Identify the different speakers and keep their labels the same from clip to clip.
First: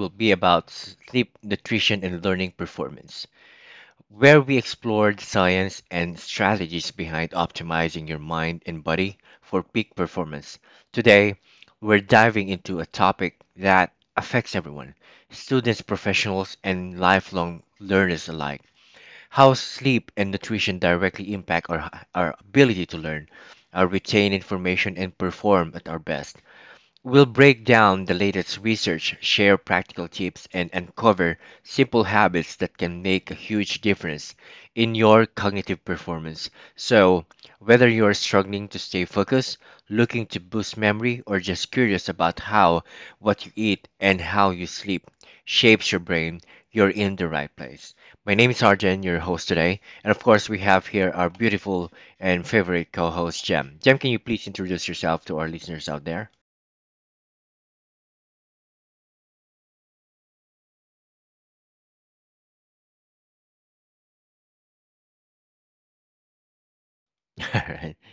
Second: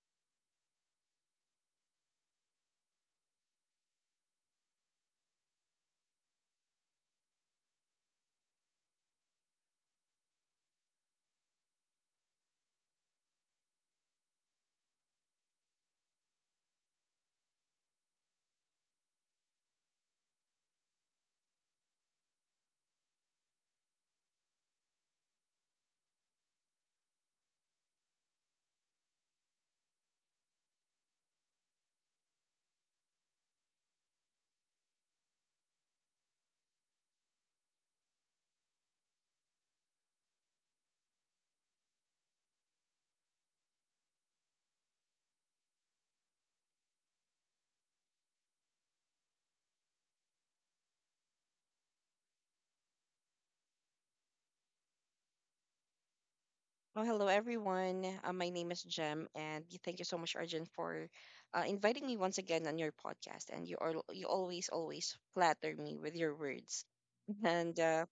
Speaker 1: will be about sleep nutrition and learning performance, where we explore the science and strategies behind optimizing your mind and body for peak performance. Today, we're diving into a topic that affects everyone students, professionals, and lifelong learners alike how sleep and nutrition directly impact our ability to learn, our retain information, and perform at our best. We'll break down the latest research, share practical tips, and uncover simple habits that can make a huge difference in your cognitive performance. So, whether you are struggling to stay focused, looking to boost memory, or just curious about how what you eat and how you sleep shapes your brain, you're in the right place. My name is Arjen, your host today, and of course, we have here our beautiful and favorite co host, Jem. Jem, can you please introduce yourself to our listeners out there?
Speaker 2: Well, hello everyone. My name is Jem, and thank you so much, Arjun, for inviting me once again on your podcast. And you always flatter me with your words.
Speaker 1: All
Speaker 2: And
Speaker 1: right.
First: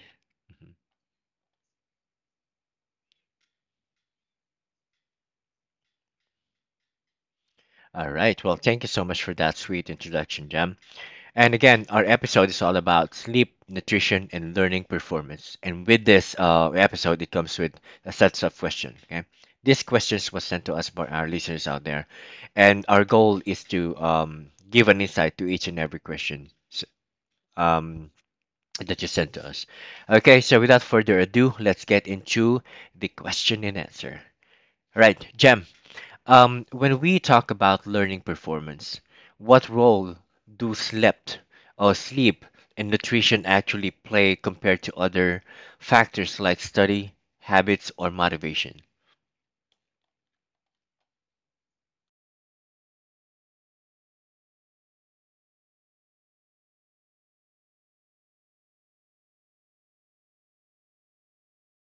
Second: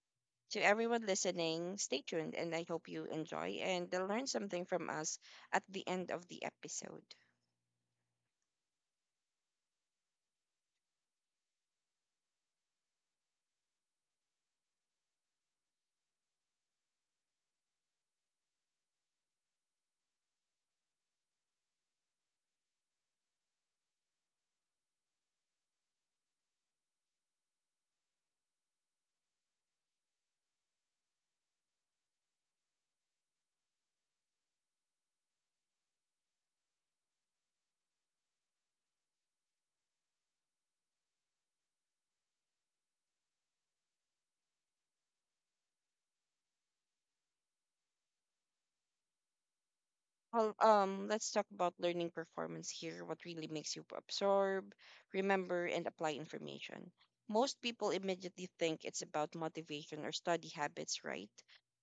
Speaker 2: to everyone listening, stay tuned, and I hope you enjoy and learn something from us at the end of the episode.
Speaker 1: All right. Well, thank you so much for that sweet introduction, Jam. And again, our episode is all about sleep, nutrition, and learning performance. And with this episode, it comes with a set of questions. Okay, these questions was sent to us by our listeners out there, and our goal is to give an insight to each and every um, that you sent to us. Okay, so without further ado, let's get into the question and answer. All right, Jam. When we talk about learning performance, what role do slept or sleep and nutrition actually play compared to other factors like study, habits, or motivation?
Speaker 2: Let's talk about learning performance here, what really makes you absorb, remember, and apply information. Most people immediately think it's about motivation or study habits, right?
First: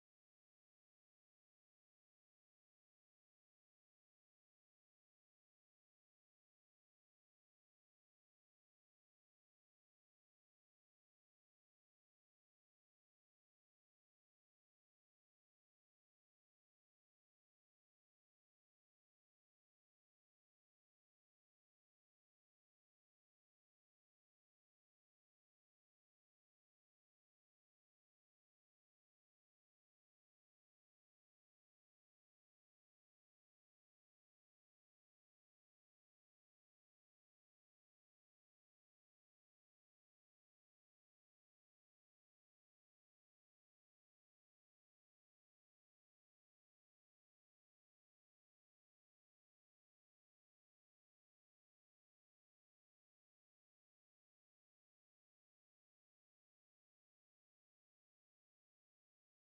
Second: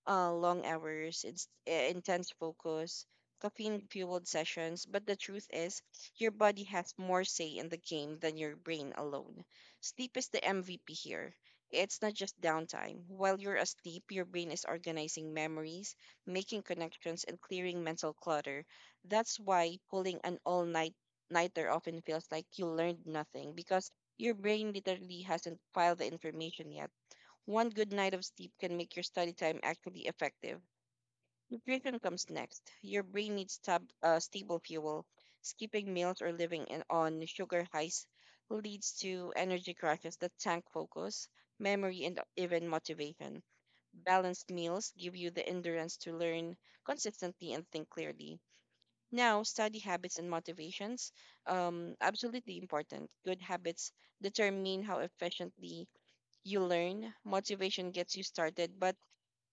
Speaker 2: Long hours, intense focus, caffeine-fueled sessions, but the truth is, your body has more say in the game than your brain alone. Sleep is the MVP here. It's not just downtime. While you're asleep, your brain is organizing memories, making connections, and clearing mental clutter. That's why pulling an all night nighter often feels like you learned nothing because your brain literally hasn't filed the information yet. One good night of sleep can make your study time actually effective. Nutrition comes next. Your brain needs stable fuel. Skipping meals or living on sugar highs leads to energy crashes that tank focus, memory, and even motivation. Balanced meals give you the endurance to learn consistently and think clearly. Now, study habits and motivations. Absolutely important. Good habits determine how efficiently you learn. Motivation gets you started,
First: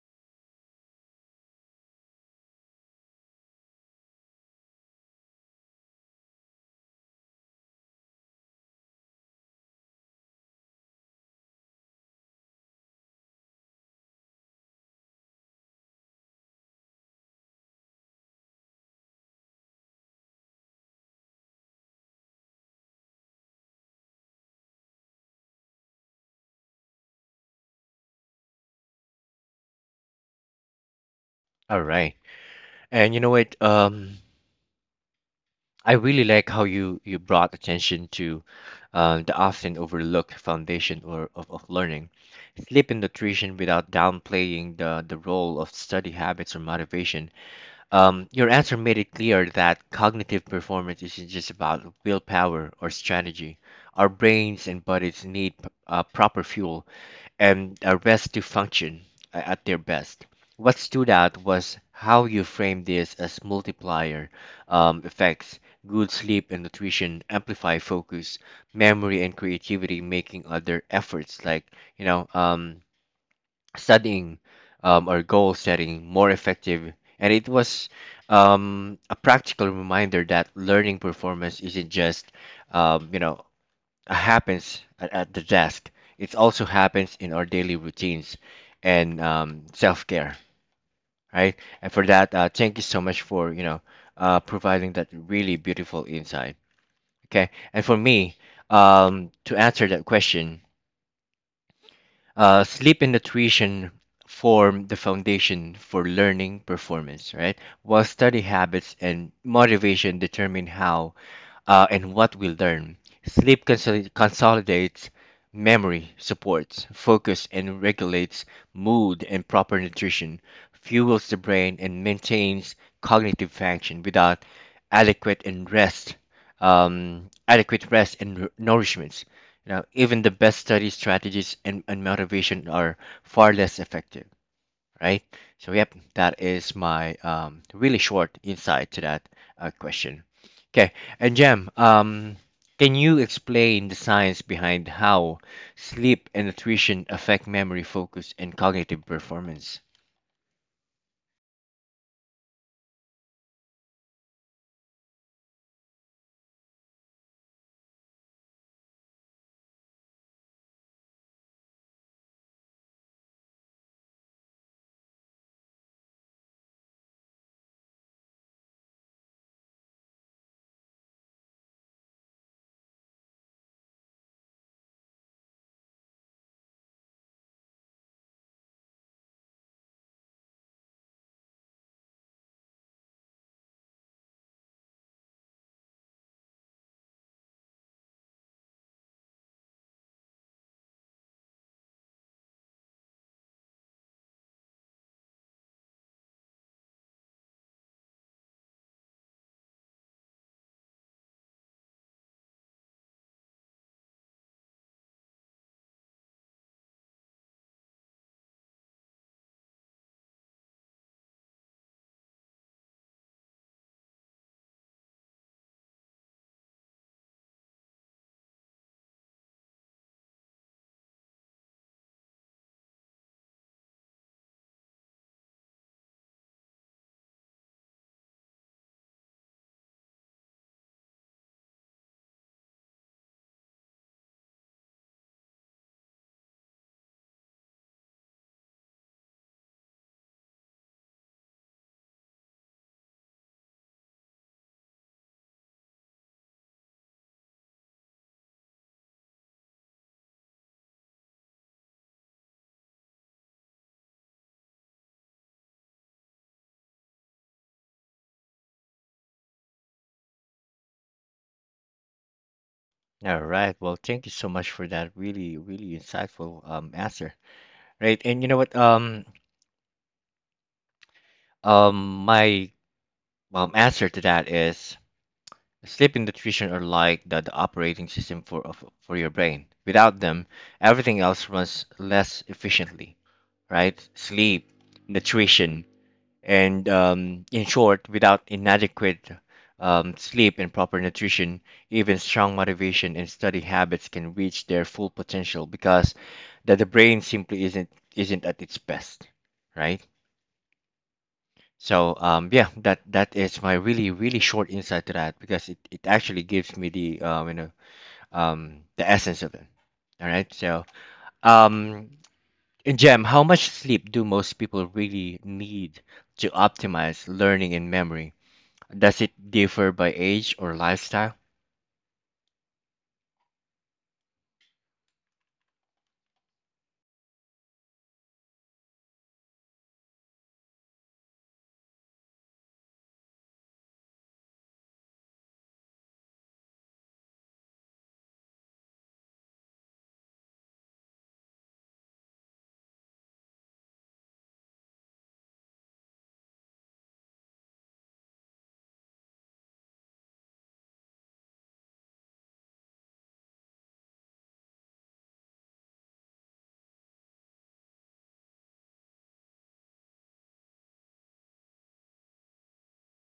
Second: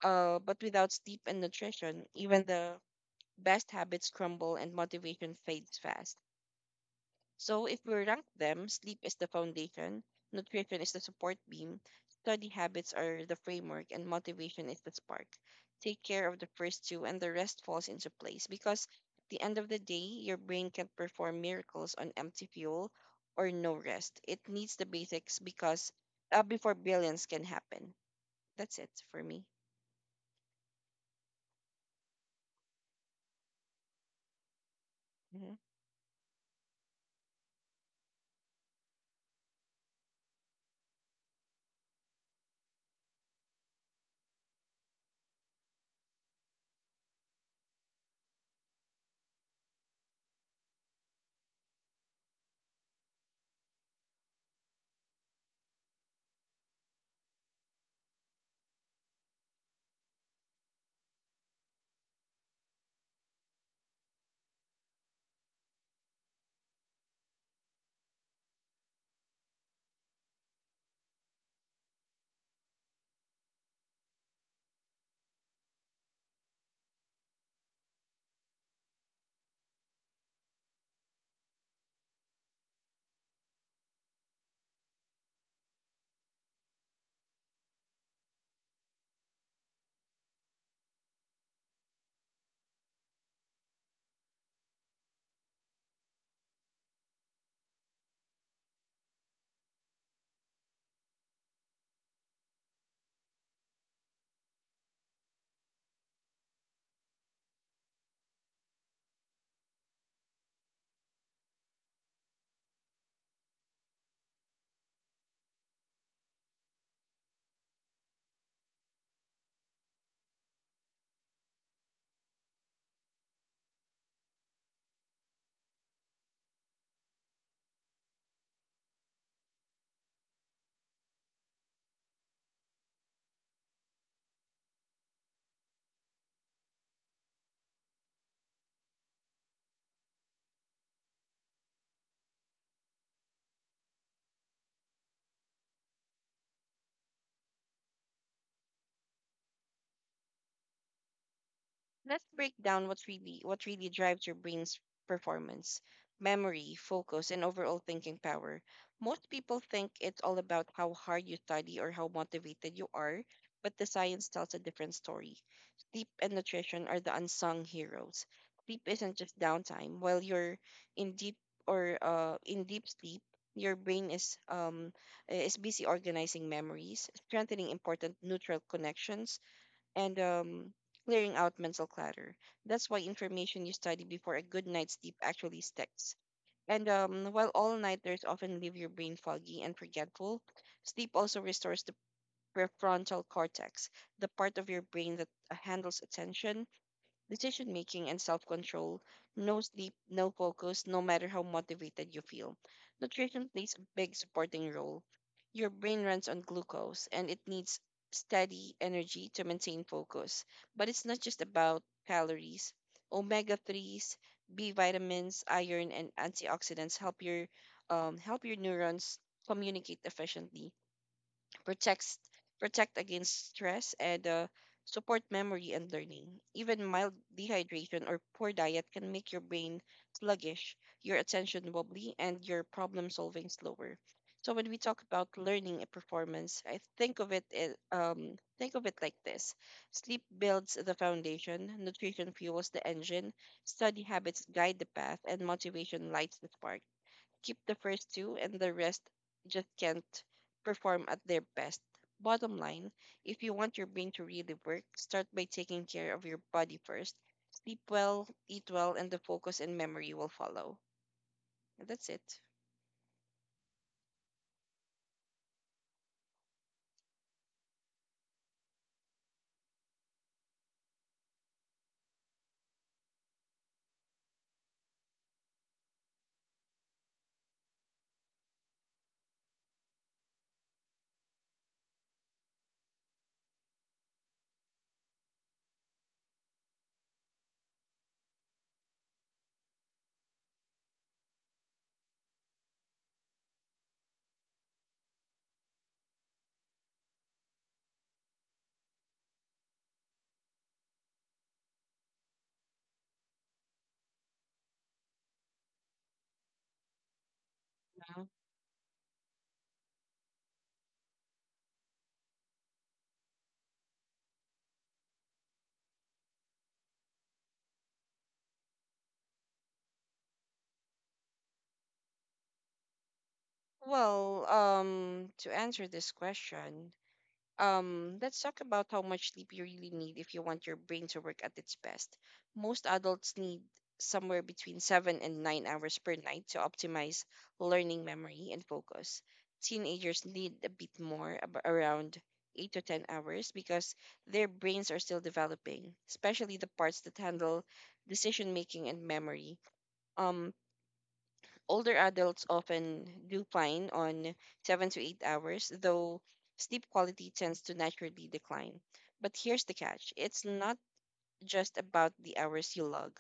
Speaker 2: but without sleep and nutrition, even the best habits crumble and motivation fades fast. So, if we rank them, sleep is the foundation, nutrition is the support beam, study habits are the framework, and motivation is the spark. Take care of the first two, and the rest falls into place because at the end of the day, your brain can't perform miracles on empty fuel or no rest. It needs the basics because before billions can happen. That's it for me.
Speaker 1: All right. And you know what? Um,
Speaker 2: Mm-hmm.
Speaker 1: I really like how you brought attention to the often overlooked foundation or of learning, sleep and nutrition without downplaying the role of study habits or motivation. Your answer made it clear that cognitive performance isn't just about willpower or strategy. Our brains and bodies need proper fuel and a rest to function at their best. What stood out was how you framed this as multiplier effects. Good sleep and nutrition amplify focus, memory, and creativity, making other efforts like you know um, studying or goal setting more effective. And it was a practical reminder that learning performance isn't just, um, you know, happens at the desk. It also happens in our daily routines and self-care, right? And for that, thank you so much for, you know, providing that really beautiful insight. Okay. And for me, to answer that question, sleep and nutrition form the foundation for learning performance, right? While study habits and motivation determine how and what we learn. Sleep consolidates memory, supports focus, and regulates mood and proper nutrition, fuels the brain, and maintains cognitive function without adequate and rest. Adequate rest and nourishments you know, even the best study strategies and motivation are far less effective, right? So, yep, that is my really short insight to that question. Okay, and Jem, can you explain the science behind how sleep and nutrition affect memory, focus, and cognitive performance?
Speaker 2: Let's break down what really drives your brain's performance, memory, focus, and overall thinking power. Most people think it's all about how hard you study or how motivated you are, but the science tells a different story. Sleep and nutrition are the unsung heroes. Sleep isn't just downtime. While you're in deep in deep sleep, your brain is busy organizing memories, strengthening important neutral connections, and clearing out mental clutter. That's why information you study before a good night's sleep actually sticks. And While all nighters often leave your brain foggy and forgetful, sleep also restores the prefrontal cortex, the part of your brain that handles attention, decision making, and self control. No sleep, no focus, no matter how motivated you feel. Nutrition plays a big supporting role. Your brain runs on glucose and it needs steady energy to maintain focus. But it's not just about calories. Omega 3s, B vitamins, iron, and antioxidants help your neurons communicate efficiently, protects protect against stress and support memory and learning. Even mild dehydration or poor diet can make your brain sluggish, your attention wobbly, and your problem solving slower. So when we talk about learning and performance, I think of it as- think of it like this: sleep builds the foundation, nutrition fuels the engine, study habits guide the path, and motivation lights the spark. Keep the first two, and the rest just can't perform at their best. Bottom line, if you want your brain to really work, start by taking care of your body first. Sleep well, eat well, and the focus and memory will follow. And that's it.
Speaker 1: All right. Well, thank you so much for that really, really insightful answer. Right. And you know what? My answer to that is sleep and nutrition are like the operating system for your brain. Without them, everything else runs less efficiently, right? Sleep, nutrition, and in short, without inadequate sleep and proper nutrition, even strong motivation and study habits can reach their full potential because that the brain simply isn't at its best, right? So yeah, that is my really really short insight to that because it actually gives me the
Speaker 2: Yeah.
Speaker 1: the essence of it. All right. So, um, and Jem, how much sleep do most people really need to optimize learning and memory? Does it differ by age or lifestyle?
Speaker 2: To answer this question, let's talk about how much sleep you really need if you want your brain to work at its best. Most adults need somewhere between 7 and 9 hours per night to optimize learning memory and focus. Teenagers need a bit more, around 8 to 10 hours, because their brains are still developing, especially the parts that handle decision making and memory. Um, Older adults often do fine on 7 to 8 hours, though sleep quality tends to naturally decline. But here's the catch, it's not just about the hours you log.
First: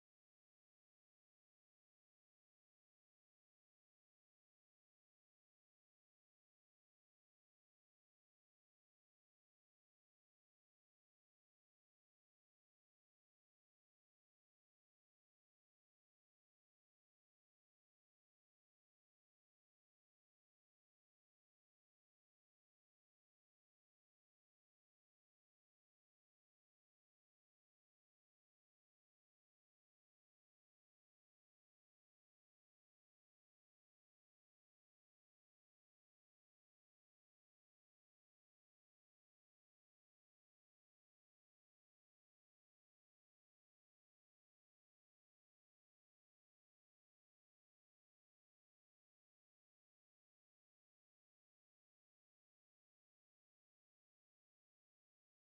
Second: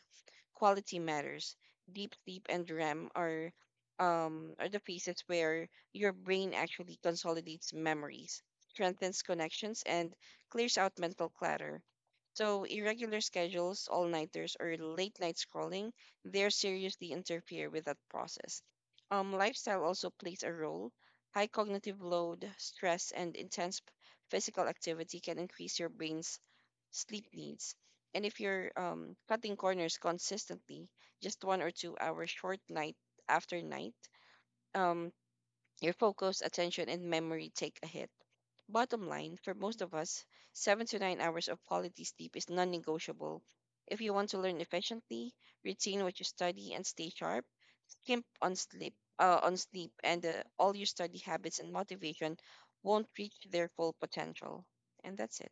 Speaker 2: Quality matters. Deep sleep and REM are the phases where your brain actually consolidates memories, strengthens connections, and clears out mental clutter. So irregular schedules, all-nighters, or late-night scrolling, they seriously interfere with that process. Lifestyle also plays a role. High cognitive load, stress, and physical activity can increase your brain's sleep needs. And if you're cutting corners consistently, just 1 or 2 hours short night after night, um, your focus, attention, and memory take a hit. Bottom line, for most of us, 7 to 9 hours of quality sleep is non negotiable. If you want to learn efficiently, retain what you study and stay sharp, skimp on sleep and all your study habits and motivation won't reach their full potential. And that's it.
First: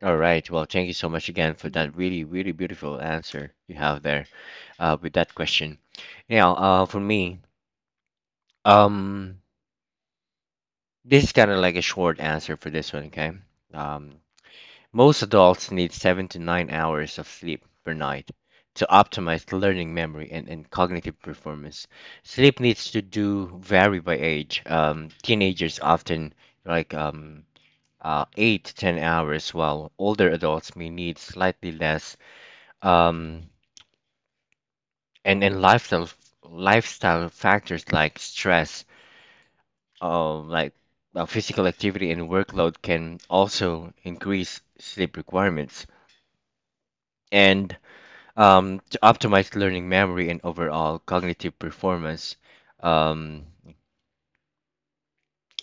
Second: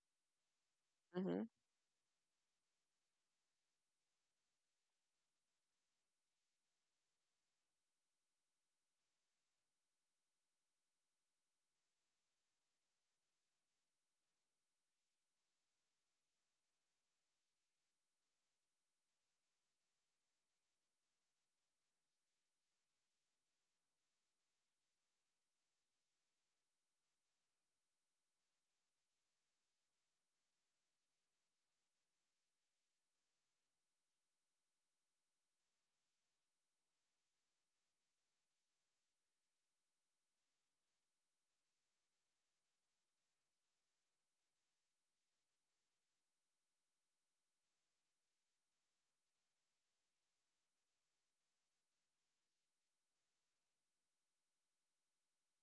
Speaker 1: All right. Well, thank you so much again for that really, really beautiful answer you have there with that question. Now, for me, um, this is kind of like a short answer for this one, okay? Um, Most adults need 7 to 9 hours of sleep per night to optimize learning, memory, and cognitive performance. Sleep needs to do vary by age. Teenagers often like 8 to 10 hours, while older adults may need slightly less. Um, and and lifestyle factors like stress, like physical activity and workload can also increase sleep requirements. And to optimize learning memory and overall cognitive performance. Um,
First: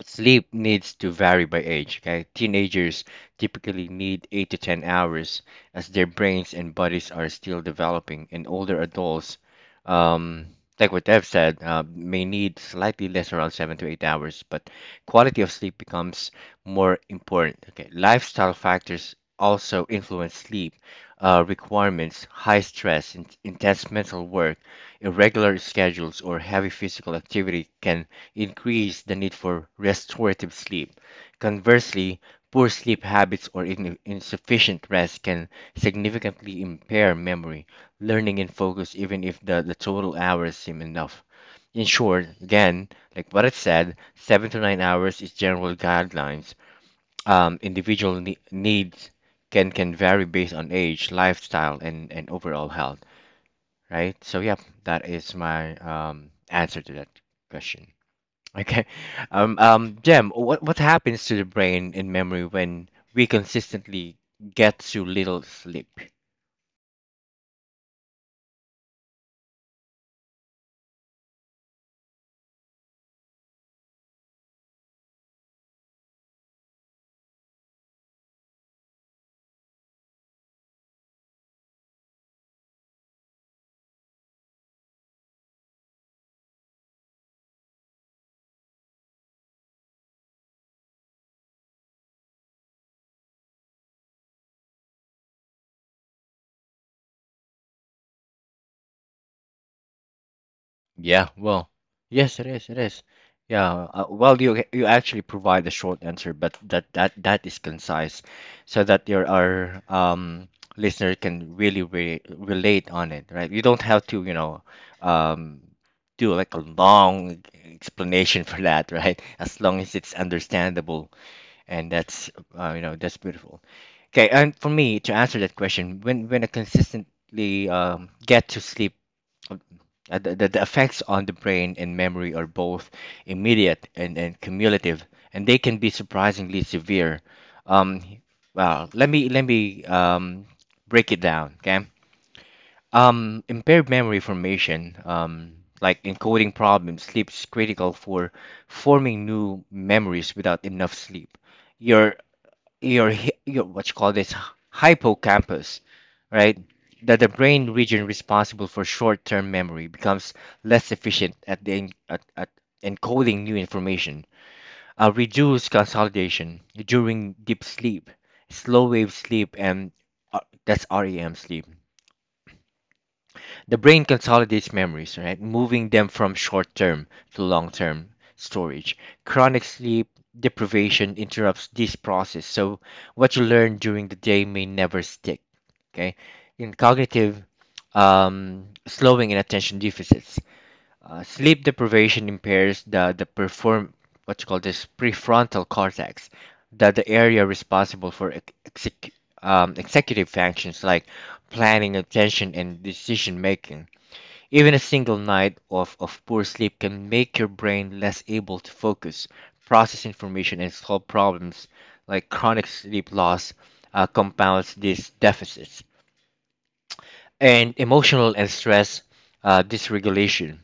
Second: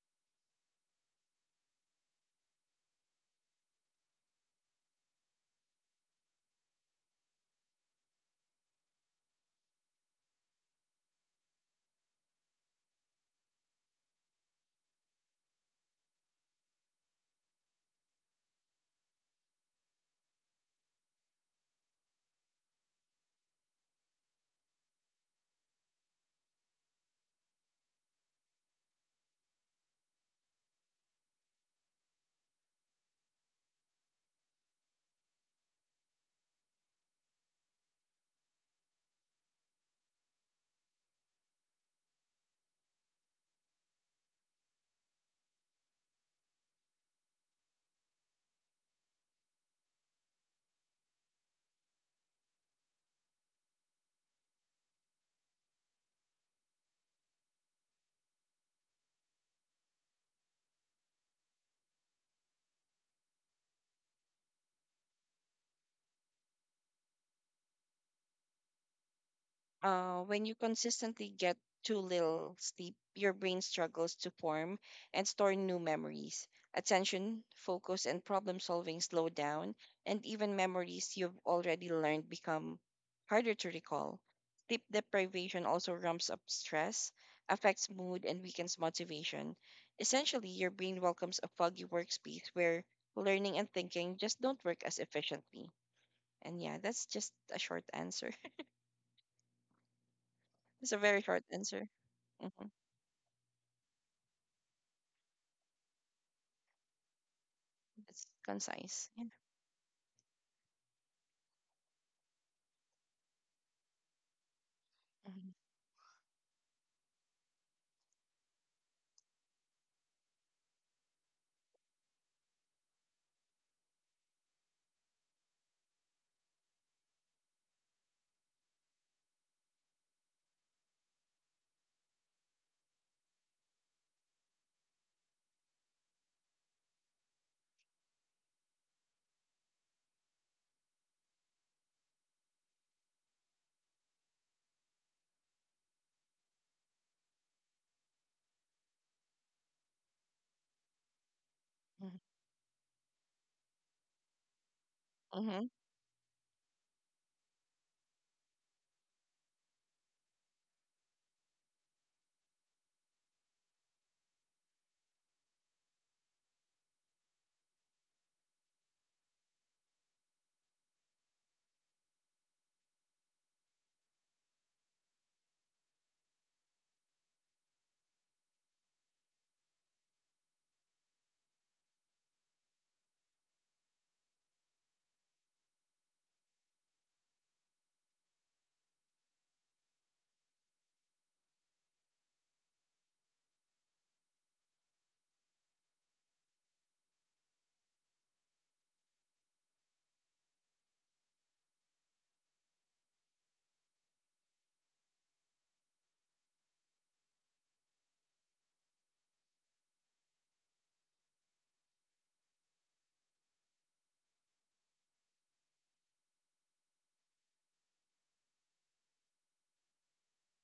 Speaker 1: Sleep needs to vary by age. Okay, teenagers typically need 8 to 10 hours as their brains and bodies are still developing, and older adults um, like what Dev said, may need slightly less, around 7 to 8 hours, but quality of sleep becomes more important. Okay, lifestyle factors also influence sleep requirements, high stress, intense mental work, irregular schedules, or heavy physical activity can increase the need for restorative sleep. Conversely, poor sleep habits or insufficient rest can significantly impair memory learning and focus even if the total hours seem enough. In short, again, like what I said, 7 to 9 hours is general guidelines. Individual needs can vary based on age, lifestyle, and overall health, right? So yeah, that is my answer to that question. Okay, Jem, what happens to the brain and memory when we consistently get too little sleep?
Speaker 2: When you consistently get too little sleep, your brain struggles to form and store new memories. Attention, focus, and problem solving slow down, and even memories you've already learned become harder to recall. Sleep deprivation also ramps up stress, affects mood, and weakens motivation. Essentially, your brain welcomes a foggy workspace where learning and thinking just don't work as efficiently. And yeah, that's just a short answer. It's a very
Speaker 1: Yeah,
Speaker 2: short
Speaker 1: well,
Speaker 2: answer.
Speaker 1: yes, it
Speaker 2: Mm-hmm.
Speaker 1: is. It is. Yeah. Well, you actually provide a short answer, but that is concise,
Speaker 2: It's
Speaker 1: so
Speaker 2: concise.
Speaker 1: that
Speaker 2: Yeah.
Speaker 1: your our listener can really re relate on it, right? You don't have to, you know,
Speaker 2: Mm-hmm.
Speaker 1: um, do like a long explanation for that, right? As long as it's understandable, and that's you know that's beautiful. Okay, and for me to answer that question, when I consistently get to sleep of- the, the effects on the brain and memory are both immediate and cumulative, and they can be surprisingly severe. Um, well, let me break it down. Okay. Impaired memory formation, like encoding problems, sleep is critical for forming new memories without enough sleep. Your your what you call this
Speaker 2: Hmm.
Speaker 1: hippocampus, right? That the brain region responsible for short-term memory becomes less efficient at at encoding new information. Reduced consolidation during deep sleep, slow wave sleep, and uh, that's REM sleep the brain consolidates memories, right? Moving them from short term to long term storage. Chronic sleep deprivation interrupts this process, so what you learn during the day may never stick. Okay. In cognitive slowing and attention deficits, sleep deprivation impairs the perform what you call this prefrontal cortex, the area responsible for executive functions like planning, attention, and decision making even a single night of poor sleep can make your brain less able to focus, process information, and solve problems. Like chronic sleep loss compounds these deficits. And emotional and stress dysregulation.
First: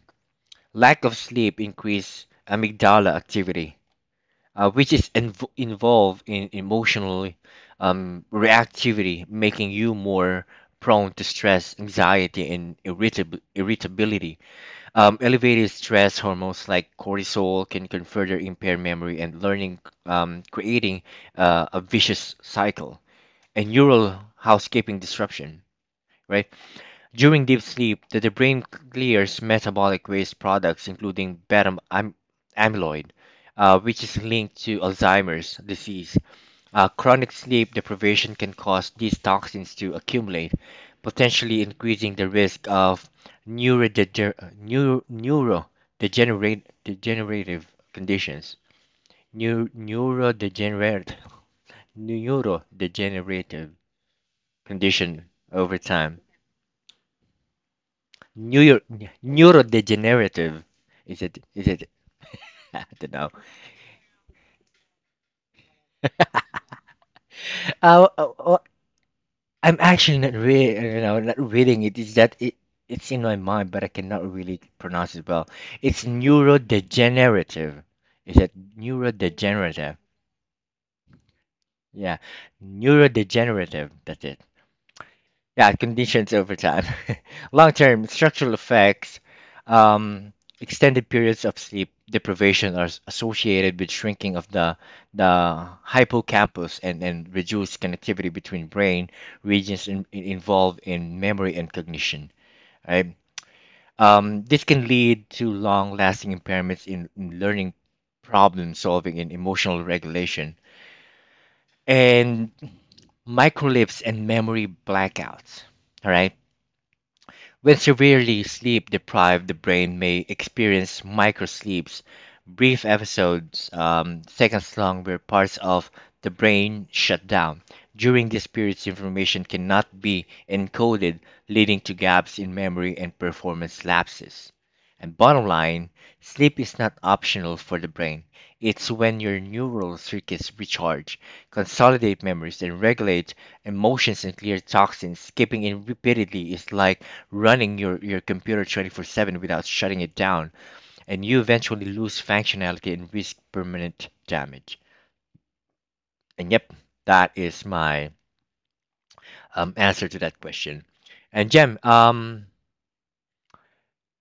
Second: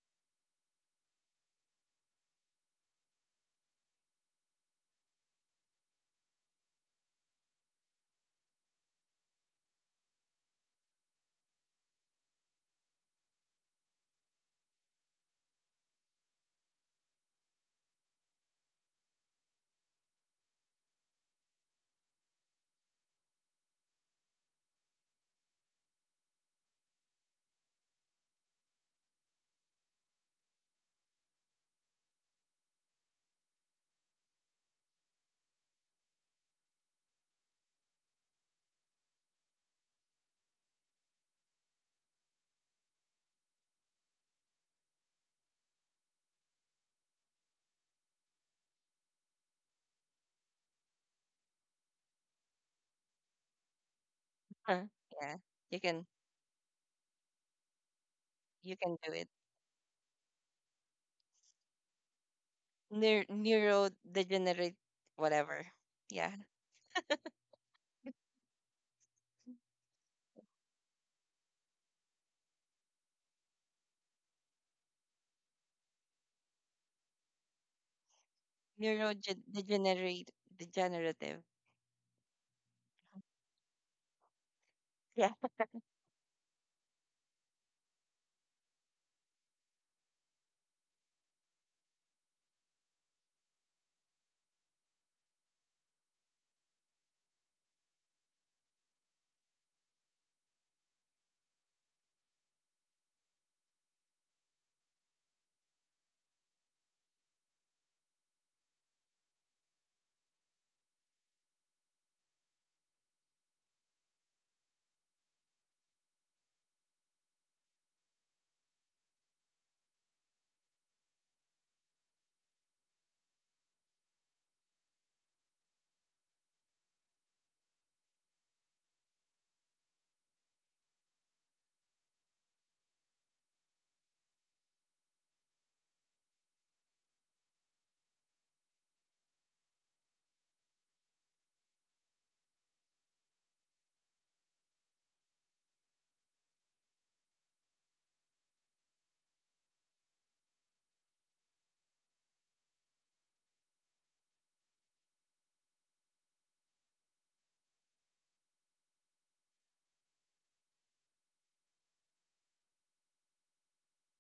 Speaker 1: Lack of sleep increase amygdala activity, which is involved in emotional reactivity, making you more prone to stress, anxiety, and irritability elevated stress hormones like cortisol can further impair memory and learning, creating a vicious cycle and neural housekeeping disruption. Right during deep sleep, the brain clears metabolic waste products, including beta amyloid, which is linked to Alzheimer's disease chronic sleep deprivation can cause these toxins to accumulate, potentially increasing the risk of degenerative conditions. Neu- neurodegenerate- Neurodegenerative
Speaker 2: Huh.
Speaker 1: condition
Speaker 2: Yeah.
Speaker 1: over
Speaker 2: You can
Speaker 1: time.
Speaker 2: you
Speaker 1: Neuro-
Speaker 2: can do it.
Speaker 1: Neurodegenerative. Is it? Is it? I don't know.
Speaker 2: Neurodegenerate, whatever. Yeah.
Speaker 1: Uh, uh, I'm actually not really, you know, not reading it. Is that it? It's in my mind, but I cannot really pronounce it well. It's neurodegenerative. Is it neurodegenerative?
Speaker 2: Neurodegenerate, degenerative.
Speaker 1: Yeah, neurodegenerative. That's it
Speaker 2: Yeah.
Speaker 1: yeah, conditions over time, long-term structural effects, um, extended periods of sleep deprivation are associated with shrinking of the hippocampus and reduced connectivity between brain regions in, involved in memory and cognition. Right? This can lead to long-lasting impairments in learning, problem solving, and emotional regulation, and microlips and memory blackouts. All right when severely sleep deprived, the brain may experience microsleeps, brief episodes, seconds long, where parts of the brain shut down. During these periods, information cannot be encoded, leading to gaps in memory and performance lapses. And bottom line, sleep is not optional for the brain. It's when your neural circuits recharge, consolidate memories, and regulate emotions and clear toxins. Skipping it repeatedly is like running your computer 24/7 without shutting it down, and you eventually lose functionality and risk permanent damage. And yep, that is my answer to that question. And Jem, um,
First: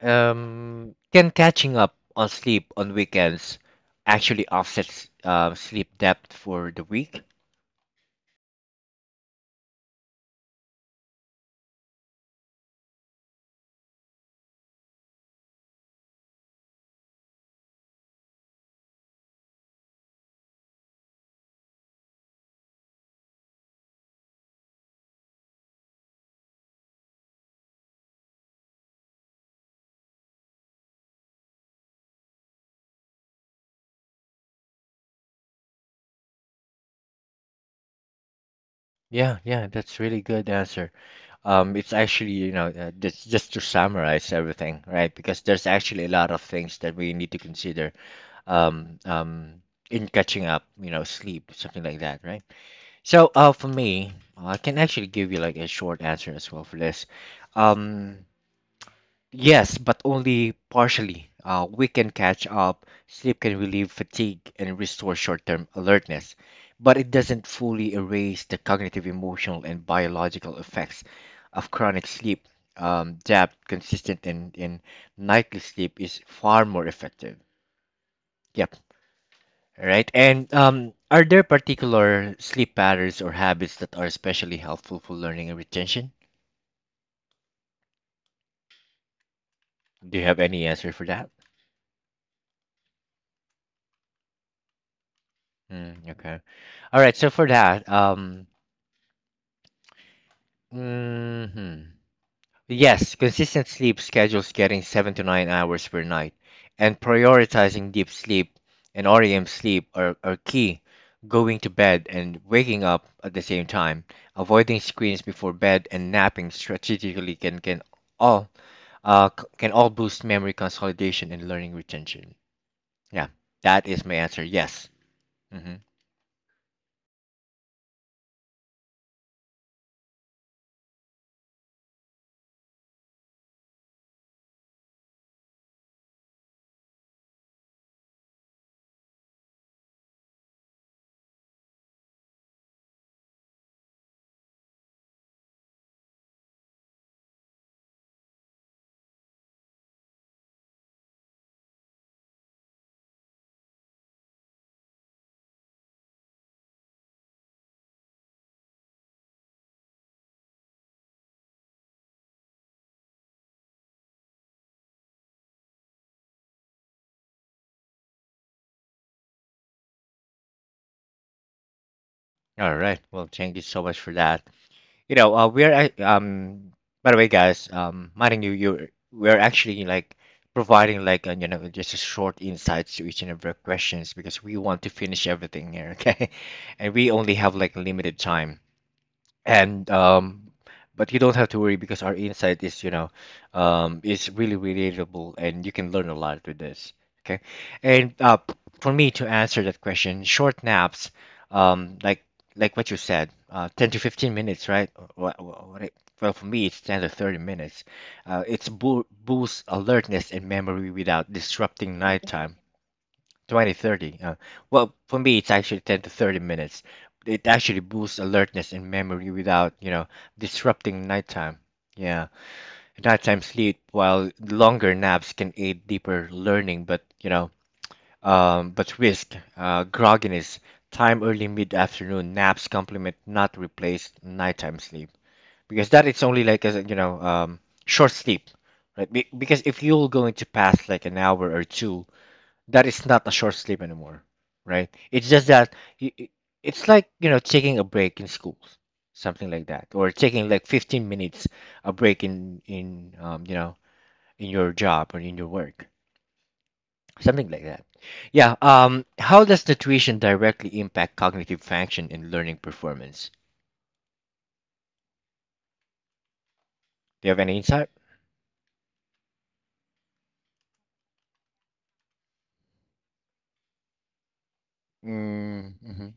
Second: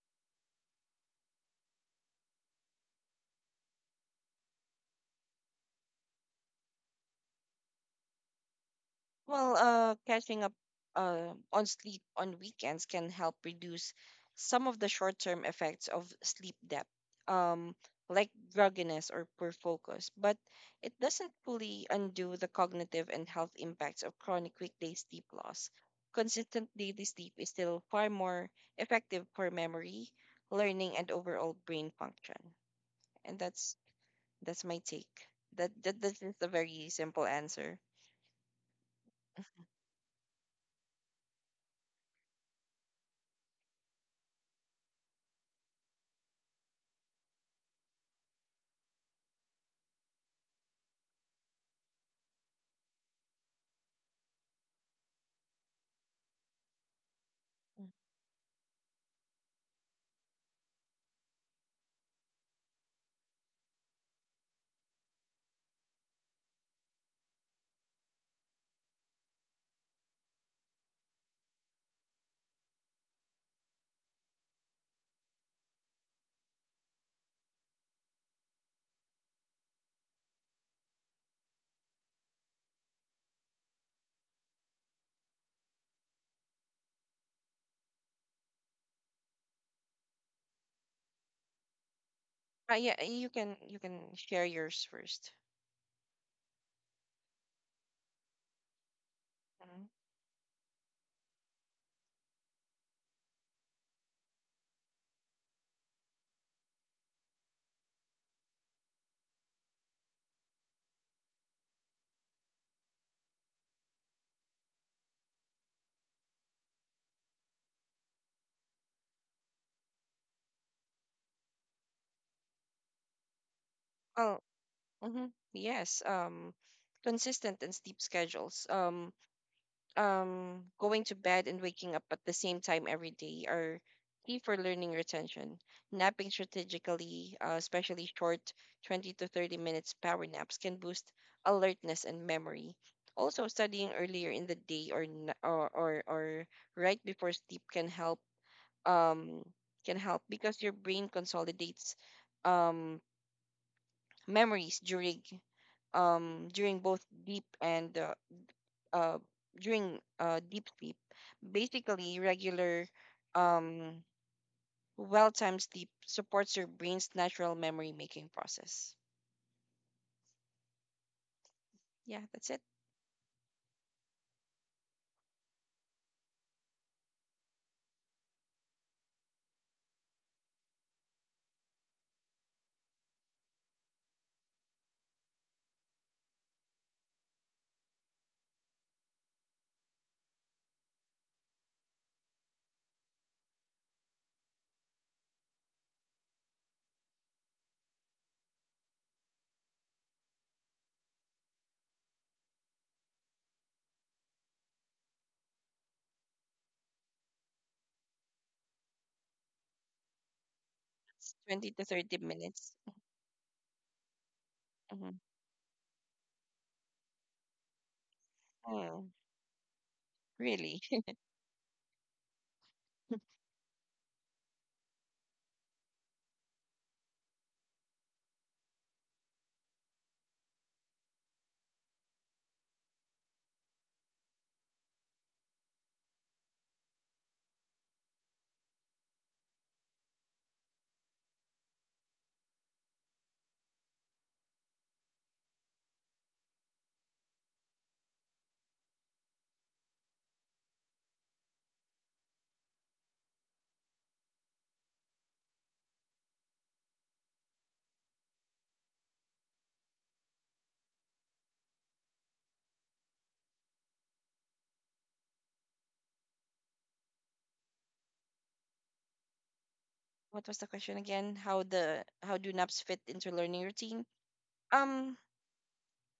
Speaker 1: um, can catching up on sleep on weekends actually offsets sleep debt for the week?
Speaker 2: Catching up on sleep on weekends can help reduce some of the short-term effects of sleep debt, um, like grogginess or poor focus. But it doesn't fully undo the cognitive and health impacts of chronic weekday sleep loss. Consistent daily sleep is still far more effective for memory, learning, and overall brain function. And that's my take. That is the very simple answer.
Speaker 1: Yeah, yeah, that's really good answer. It's actually, just to summarize everything, right? Because there's actually a lot of things that we need to consider um, um, in catching up, sleep, something like that, right? So, for me, well, I can actually give you like a short answer as well for this. Um, yes, but only partially. We can catch up. Sleep can relieve fatigue and restore short-term alertness, but it doesn't fully erase the cognitive, emotional, and biological effects of chronic sleep. Depth, consistent, and nightly sleep is far more effective. Yep. Right. And are there particular sleep patterns or habits that are especially helpful for learning and retention? Do you have any answer for that?
Speaker 2: Yeah, you can share yours 1st.
Speaker 1: Mm, okay. All right. So for that,
Speaker 2: Hmm.
Speaker 1: mhm. Yes, consistent sleep schedules getting 7 to 9 hours per night and prioritizing deep sleep and REM sleep are key. Going to bed and waking up at the same time, avoiding screens before bed and napping strategically all can all boost memory consolidation and learning retention. Yeah, that is my
Speaker 2: Oh,
Speaker 1: answer. Yes.
Speaker 2: mm-hmm.
Speaker 1: Mhm.
Speaker 2: Yes. Consistent and steep schedules. Going to bed and waking up at the same time every day are key for learning retention. Napping strategically, especially short 20 to 30 minutes power naps, can boost alertness and memory. Also, studying earlier in the day or n- or right before sleep can help, um, can help because your brain consolidates um, memories during during both deep and uh, during deep sleep. Basically, regular, um, well-timed sleep supports your brain's natural memory-making process. Yeah, that's it.
Speaker 1: All right. Well, thank you so much for that. You know, uh, we're ac- um. By the way, guys, mind you, we're actually like providing like just a short insights to each and every questions because we want to finish everything here, okay? And we only have like limited time. And but you don't have to worry because our insight is really relatable and you can learn a lot with this. Okay. And for me to answer that question, short naps, um like like what you said, 10 to 15 minutes, right? what, what it, well, for me, it's 10 to 30 minutes. It's boosts alertness and memory without
Speaker 2: It's 20 to
Speaker 1: disrupting
Speaker 2: 30
Speaker 1: nighttime.
Speaker 2: minutes.
Speaker 1: 20, 30. Well,
Speaker 2: Mhm.
Speaker 1: for me, it's actually 10 to 30 minutes. It actually boosts alertness and
Speaker 2: Oh,
Speaker 1: memory without,
Speaker 2: really?
Speaker 1: disrupting nighttime. Yeah, nighttime sleep, while longer naps can aid deeper learning, but, risk grogginess. Time early mid-afternoon naps complement, not replace nighttime sleep. Because that it's only like as a, short sleep, right? Be because if you're going to pass like an hour or two, that is not a short sleep anymore, right? It's just that y- y- it's like taking a break in school, something like that, or taking like 15 minutes a break in your job or in your work, something like that. Yeah. How does nutrition directly impact cognitive function and learning performance? Do you have any insight?
Speaker 2: What was the question again? How do naps fit into learning routine? Um,
Speaker 1: Mm-hmm.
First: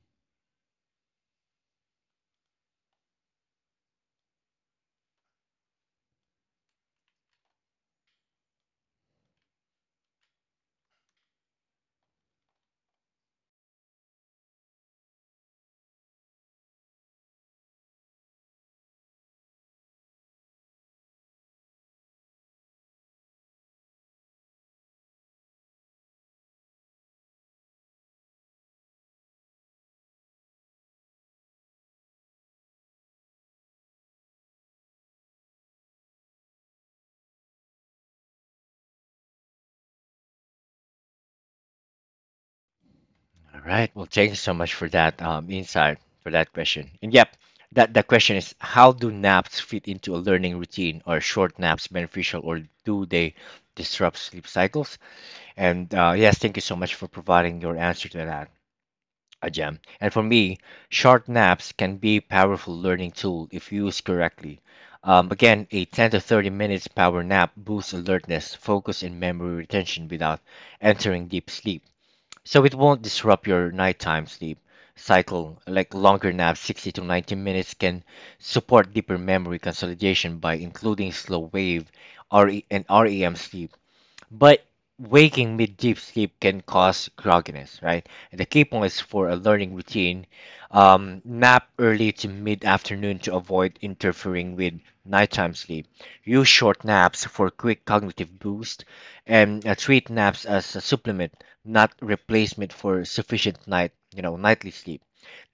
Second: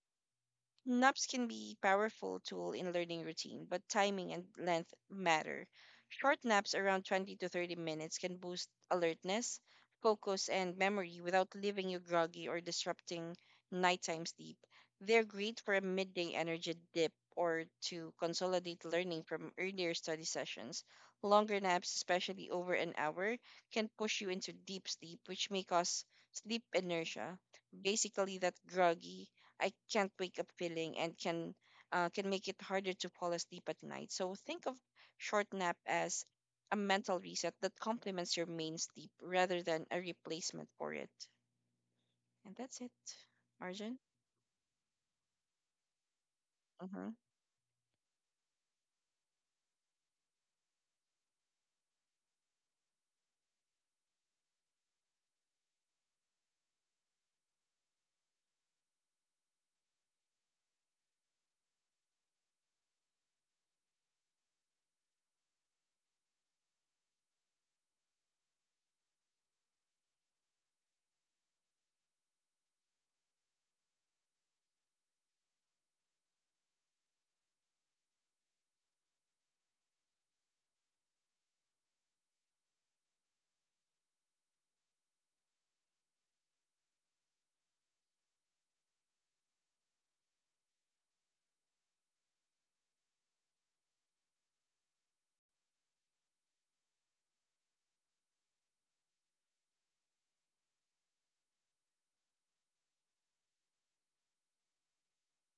Speaker 2: Naps can be powerful tool in learning routine, but timing and length matter. Short naps around 20 to 30 minutes can boost alertness, focus, and memory without leaving you groggy or disrupting nighttime sleep. They're great for a midday energy dip or to consolidate learning from earlier study sessions. Longer naps, especially over an hour, can push you into deep sleep, which may cause sleep inertia, basically that groggy I can't wake up feeling, and can make it harder to fall asleep at night. So think of short nap as a mental reset that complements your main sleep rather than a replacement for it. And that's it,
Speaker 1: All right.
Speaker 2: Arjun.
Speaker 1: Well, thank you so much for that insight for that question. And
Speaker 2: Mhm.
Speaker 1: yep, that the question is how do naps fit into a learning routine? Are short naps beneficial or do they disrupt sleep cycles? And yes, thank you so much for providing your answer to that, Ajam. And for me, short naps can be powerful learning tool if used correctly. Again, a 10 to 30 minutes power nap boosts alertness, focus, and memory retention without entering deep sleep so it won't disrupt your nighttime sleep cycle. Like longer naps, 60 to 90 minutes, can support deeper memory consolidation by including slow wave RE and REM sleep, but waking mid deep sleep can cause grogginess, right? And the key point is for a learning routine. Nap early to mid afternoon to avoid interfering with nighttime sleep. Use short naps for quick cognitive boost and treat naps as a supplement, not replacement for sufficient night, nightly sleep.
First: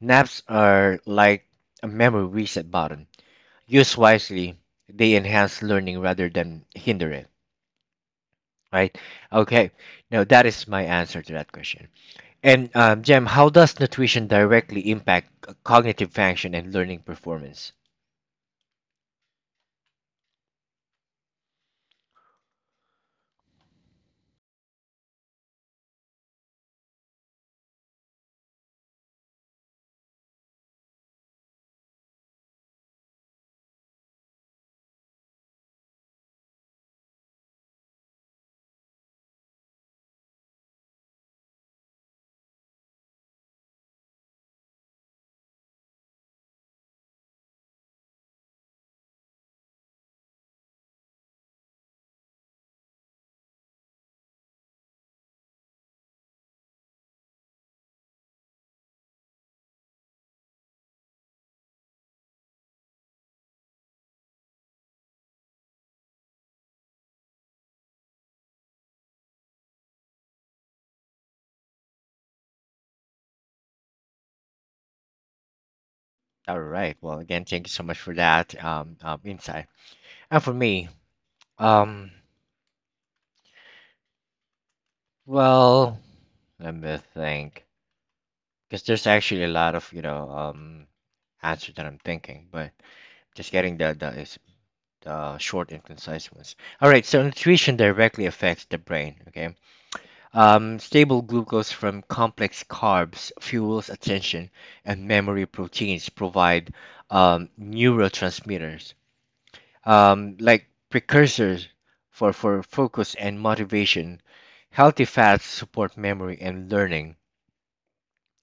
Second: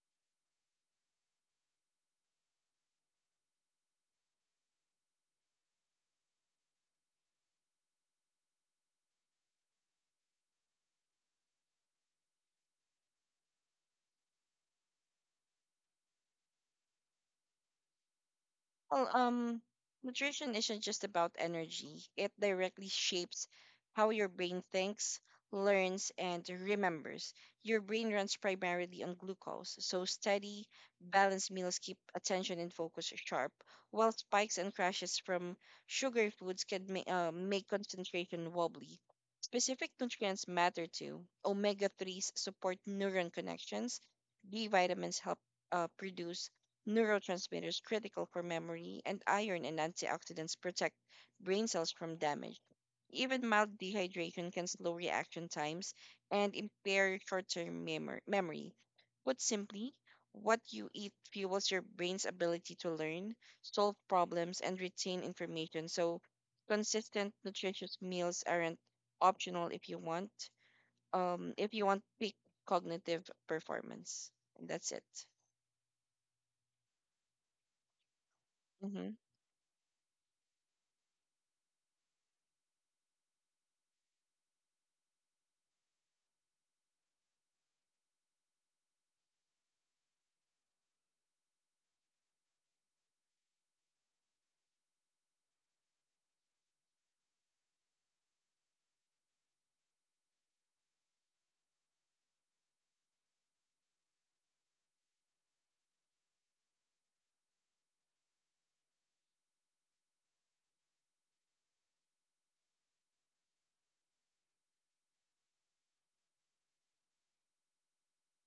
Speaker 1: Naps are like a memory reset button. Use wisely, they enhance learning rather than hinder it, right? Okay, now that is my answer to that question. And Jem, how does nutrition directly impact cognitive function and learning performance?
Speaker 2: Well, um, Nutrition isn't just about energy. It directly shapes how your brain thinks, learns, and remembers. Your brain runs primarily on glucose, so steady, balanced meals keep attention and focus sharp, while spikes and crashes from sugar foods can make concentration wobbly. Specific nutrients matter too. Omega 3s support neuron connections, B vitamins help produce neurotransmitters critical for memory, and iron and antioxidants protect brain cells from damage. Even mild dehydration can slow reaction times and impair short-term memory. Put simply, what you eat fuels your brain's ability to learn, solve problems, and retain information. So, consistent nutritious meals aren't optional if you want peak cognitive performance. And that's it.
Speaker 1: All right. Well, again, thank you so much for that
Speaker 2: Hmm.
Speaker 1: insight. And for me, um, well, let me think, because there's actually a lot of answer that I'm thinking, but just getting the is the short and concise ones. All right. So nutrition directly affects the brain. Okay. Stable glucose from complex carbs fuels attention, and memory proteins provide neurotransmitters, like precursors for focus and motivation. Healthy fats support memory and learning,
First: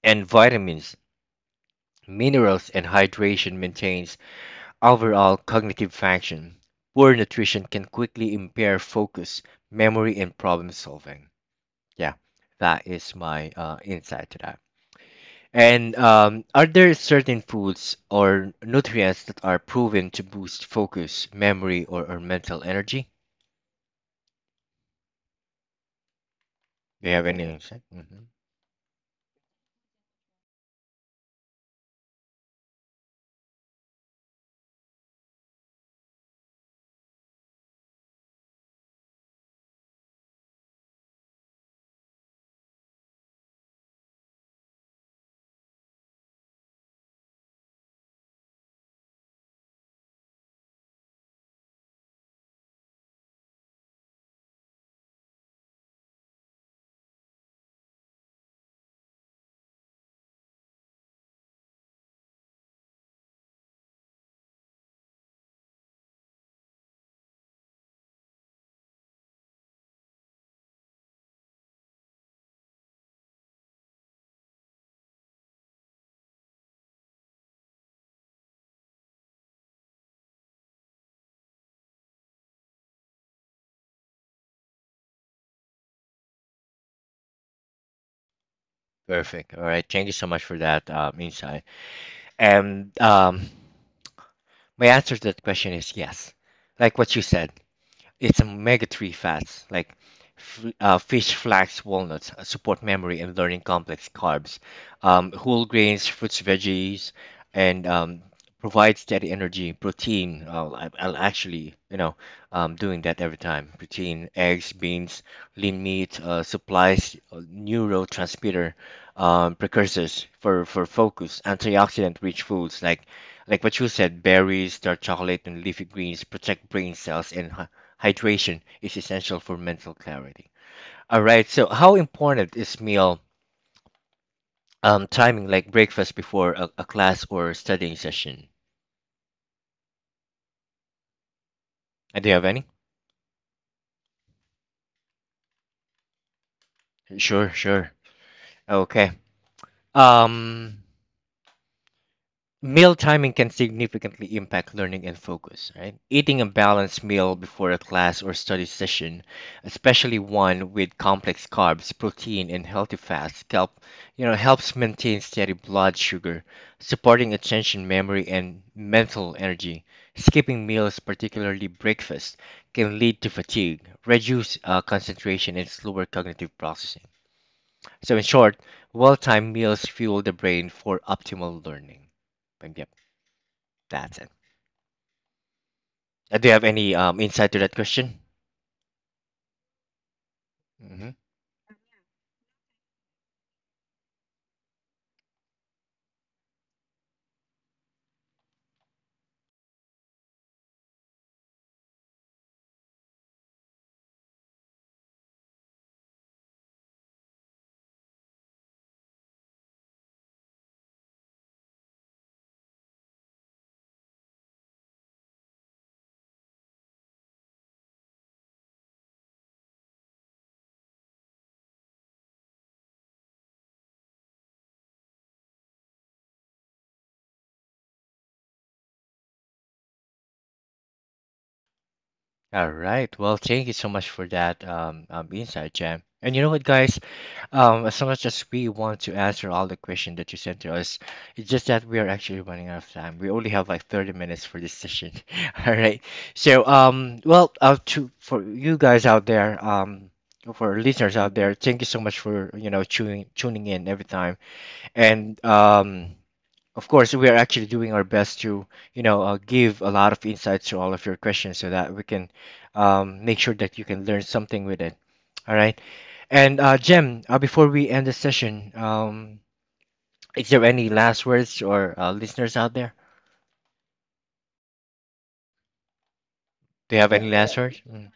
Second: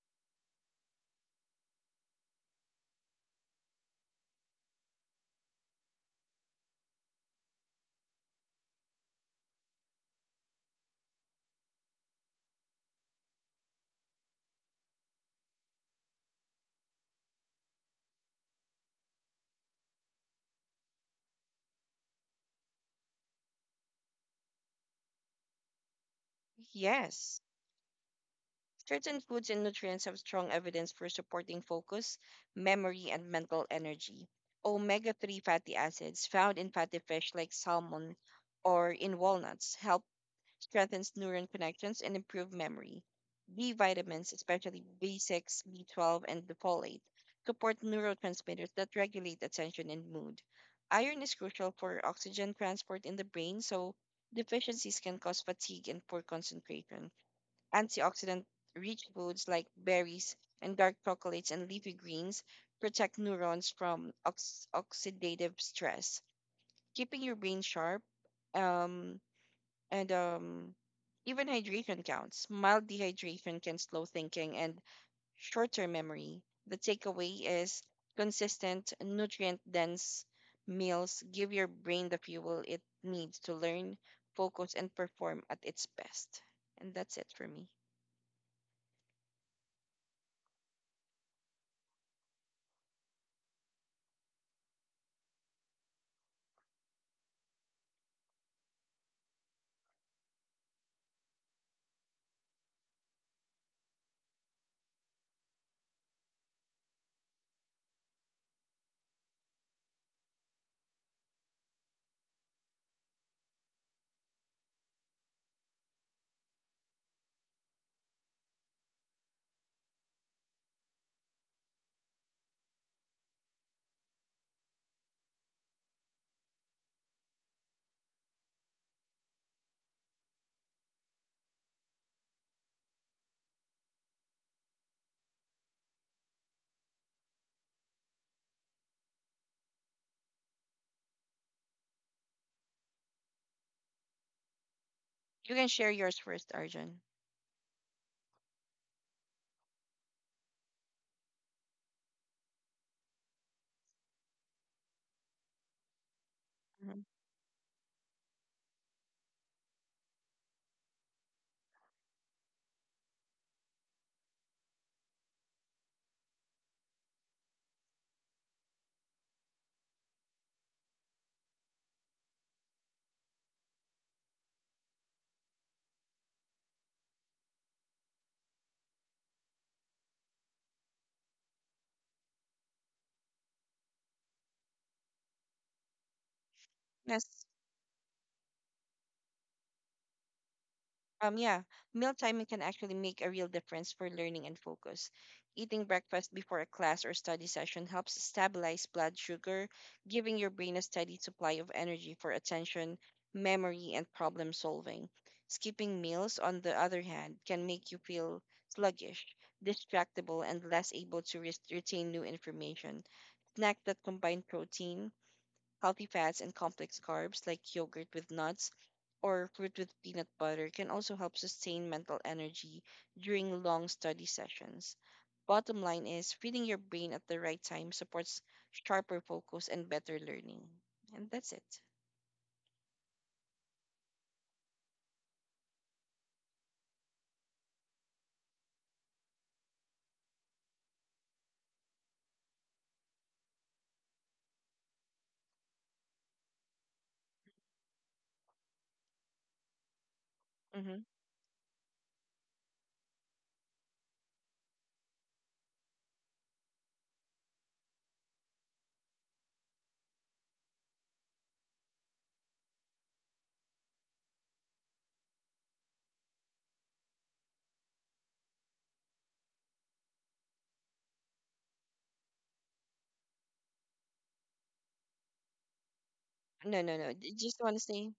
Speaker 1: and vitamins, minerals, and hydration maintains overall cognitive function. Poor nutrition can quickly impair focus, memory, and problem solving. Yeah, that is my insight to that. And are there certain foods or nutrients that are proven to boost focus, memory, or mental energy? Do you have
Speaker 2: Yes.
Speaker 1: any insight?
Speaker 2: Certain foods and nutrients have strong evidence for supporting focus, memory, and mental energy. Omega 3 fatty acids found in fatty fish like salmon or in walnuts help strengthen neuron connections and improve memory. B vitamins, especially B6, B12, and the folate, support neurotransmitters that regulate attention and mood. Iron is crucial for oxygen transport in the brain, so deficiencies can cause fatigue and poor concentration. Antioxidant rich foods like berries and dark chocolates and leafy greens protect neurons from oxidative stress, keeping your brain sharp. Um, and Even hydration counts. Mild dehydration can slow thinking and short term memory. The takeaway is consistent, nutrient dense meals give your brain the fuel it needs to learn, focus, and perform at its best. And that's it for me.
Speaker 1: Perfect. All right. Thank you so much for that insight. And my answer to that question is yes, like what you said, it's omega-3 fats like fish, flax, walnuts support memory and learning complex carbs. Whole grains, fruits, veggies, and provide steady energy. Protein, I'll actually, doing that every time. Protein, eggs, beans, lean meat, supplies, neurotransmitter precursors for focus, antioxidant-rich foods like what you said, berries, dark chocolate, and leafy greens protect brain cells, and hydration is essential for mental clarity. All right, so how important is meal timing, like breakfast before a class or studying session? Do you have any?
Speaker 2: You can share yours first, Arjun.
Speaker 1: Sure, sure. Okay. Um, Meal timing can significantly impact learning and focus, right? Eating a
Speaker 2: Mhm.
Speaker 1: balanced meal before a class or study session, especially one with complex carbs, protein, and healthy fats, helps maintain steady blood sugar, supporting attention, memory, and mental energy. Skipping meals, particularly breakfast, can lead to fatigue, reduce concentration, and slower cognitive processing. So, in short, well-timed meals fuel the brain for optimal learning. Bam, that's it. Do you have any
Speaker 2: Yes.
Speaker 1: insight to that question? Hmm.
Speaker 2: Um, yeah, Meal timing can actually make a real difference for learning and focus. Eating breakfast before a class or study session helps stabilize blood sugar, giving your brain a steady supply of energy for attention, memory, and problem solving. Skipping meals, on the other hand, can make you feel sluggish, distractible, and less able to retain new information. Snack that combine protein, healthy fats and complex carbs like yogurt with nuts or fruit with peanut butter can also help sustain mental energy during long study sessions. Bottom line is feeding your brain at the right time supports sharper focus and better learning. And that's it.
Speaker 1: All right. Well, thank you so much for that insight, Jam. And you know what, guys? As much as we want to answer all the questions that you sent to us, it's just that we are actually running out of time. We only have like 30 minutes for this session. All right. So, well, to for you guys out there, for our
Speaker 2: Hmm.
Speaker 1: listeners out there, thank you so much for tuning in every time. And of course, we are actually doing our best to, give a lot of insights to all of your questions so that we can make sure that you can learn something with it. All right. And Jem, before we end the session, is there any last words or listeners out there?
Speaker 2: No, no,
Speaker 1: Do you
Speaker 2: no.
Speaker 1: have, yeah,
Speaker 2: J-
Speaker 1: any last
Speaker 2: Just want to
Speaker 1: words?
Speaker 2: say,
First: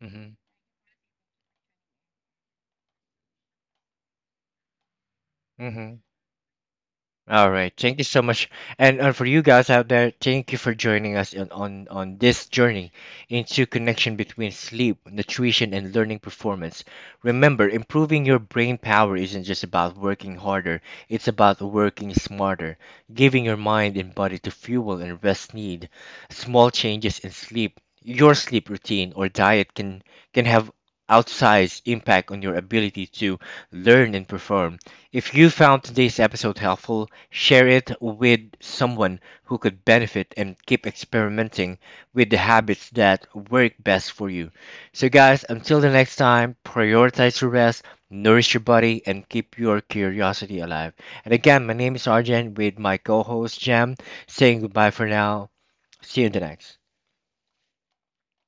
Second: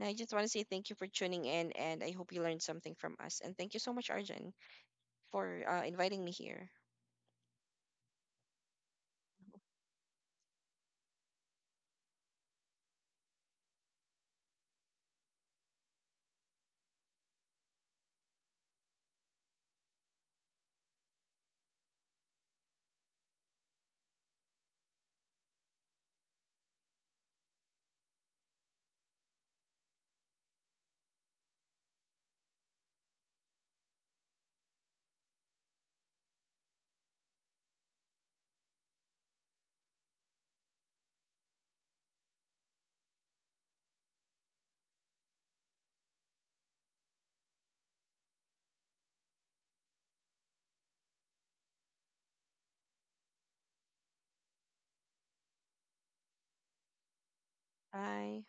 Speaker 2: no, I just want to say thank you for tuning in, and I hope you learned something from us. And thank you so much, Arjun, for
Speaker 1: Mm-hmm.
Speaker 2: inviting me here.
Speaker 1: All right. Thank you so much. And for you guys out there, thank you for joining us on this journey into connection between sleep, nutrition, and learning performance. Remember, improving your brain power isn't just about working harder, it's about working smarter, giving your mind and body to fuel and rest need. Small changes in sleep, your sleep routine or diet can have outsized impact on your ability to learn and perform. If you found today's episode helpful, share it with someone who could benefit and keep experimenting with the habits that work best for you. So, guys, until the next time, prioritize your rest, nourish your body, and keep your curiosity alive. And again, my name is Arjen with my co host Jam saying goodbye for now. See you in the next.
Speaker 2: Bye.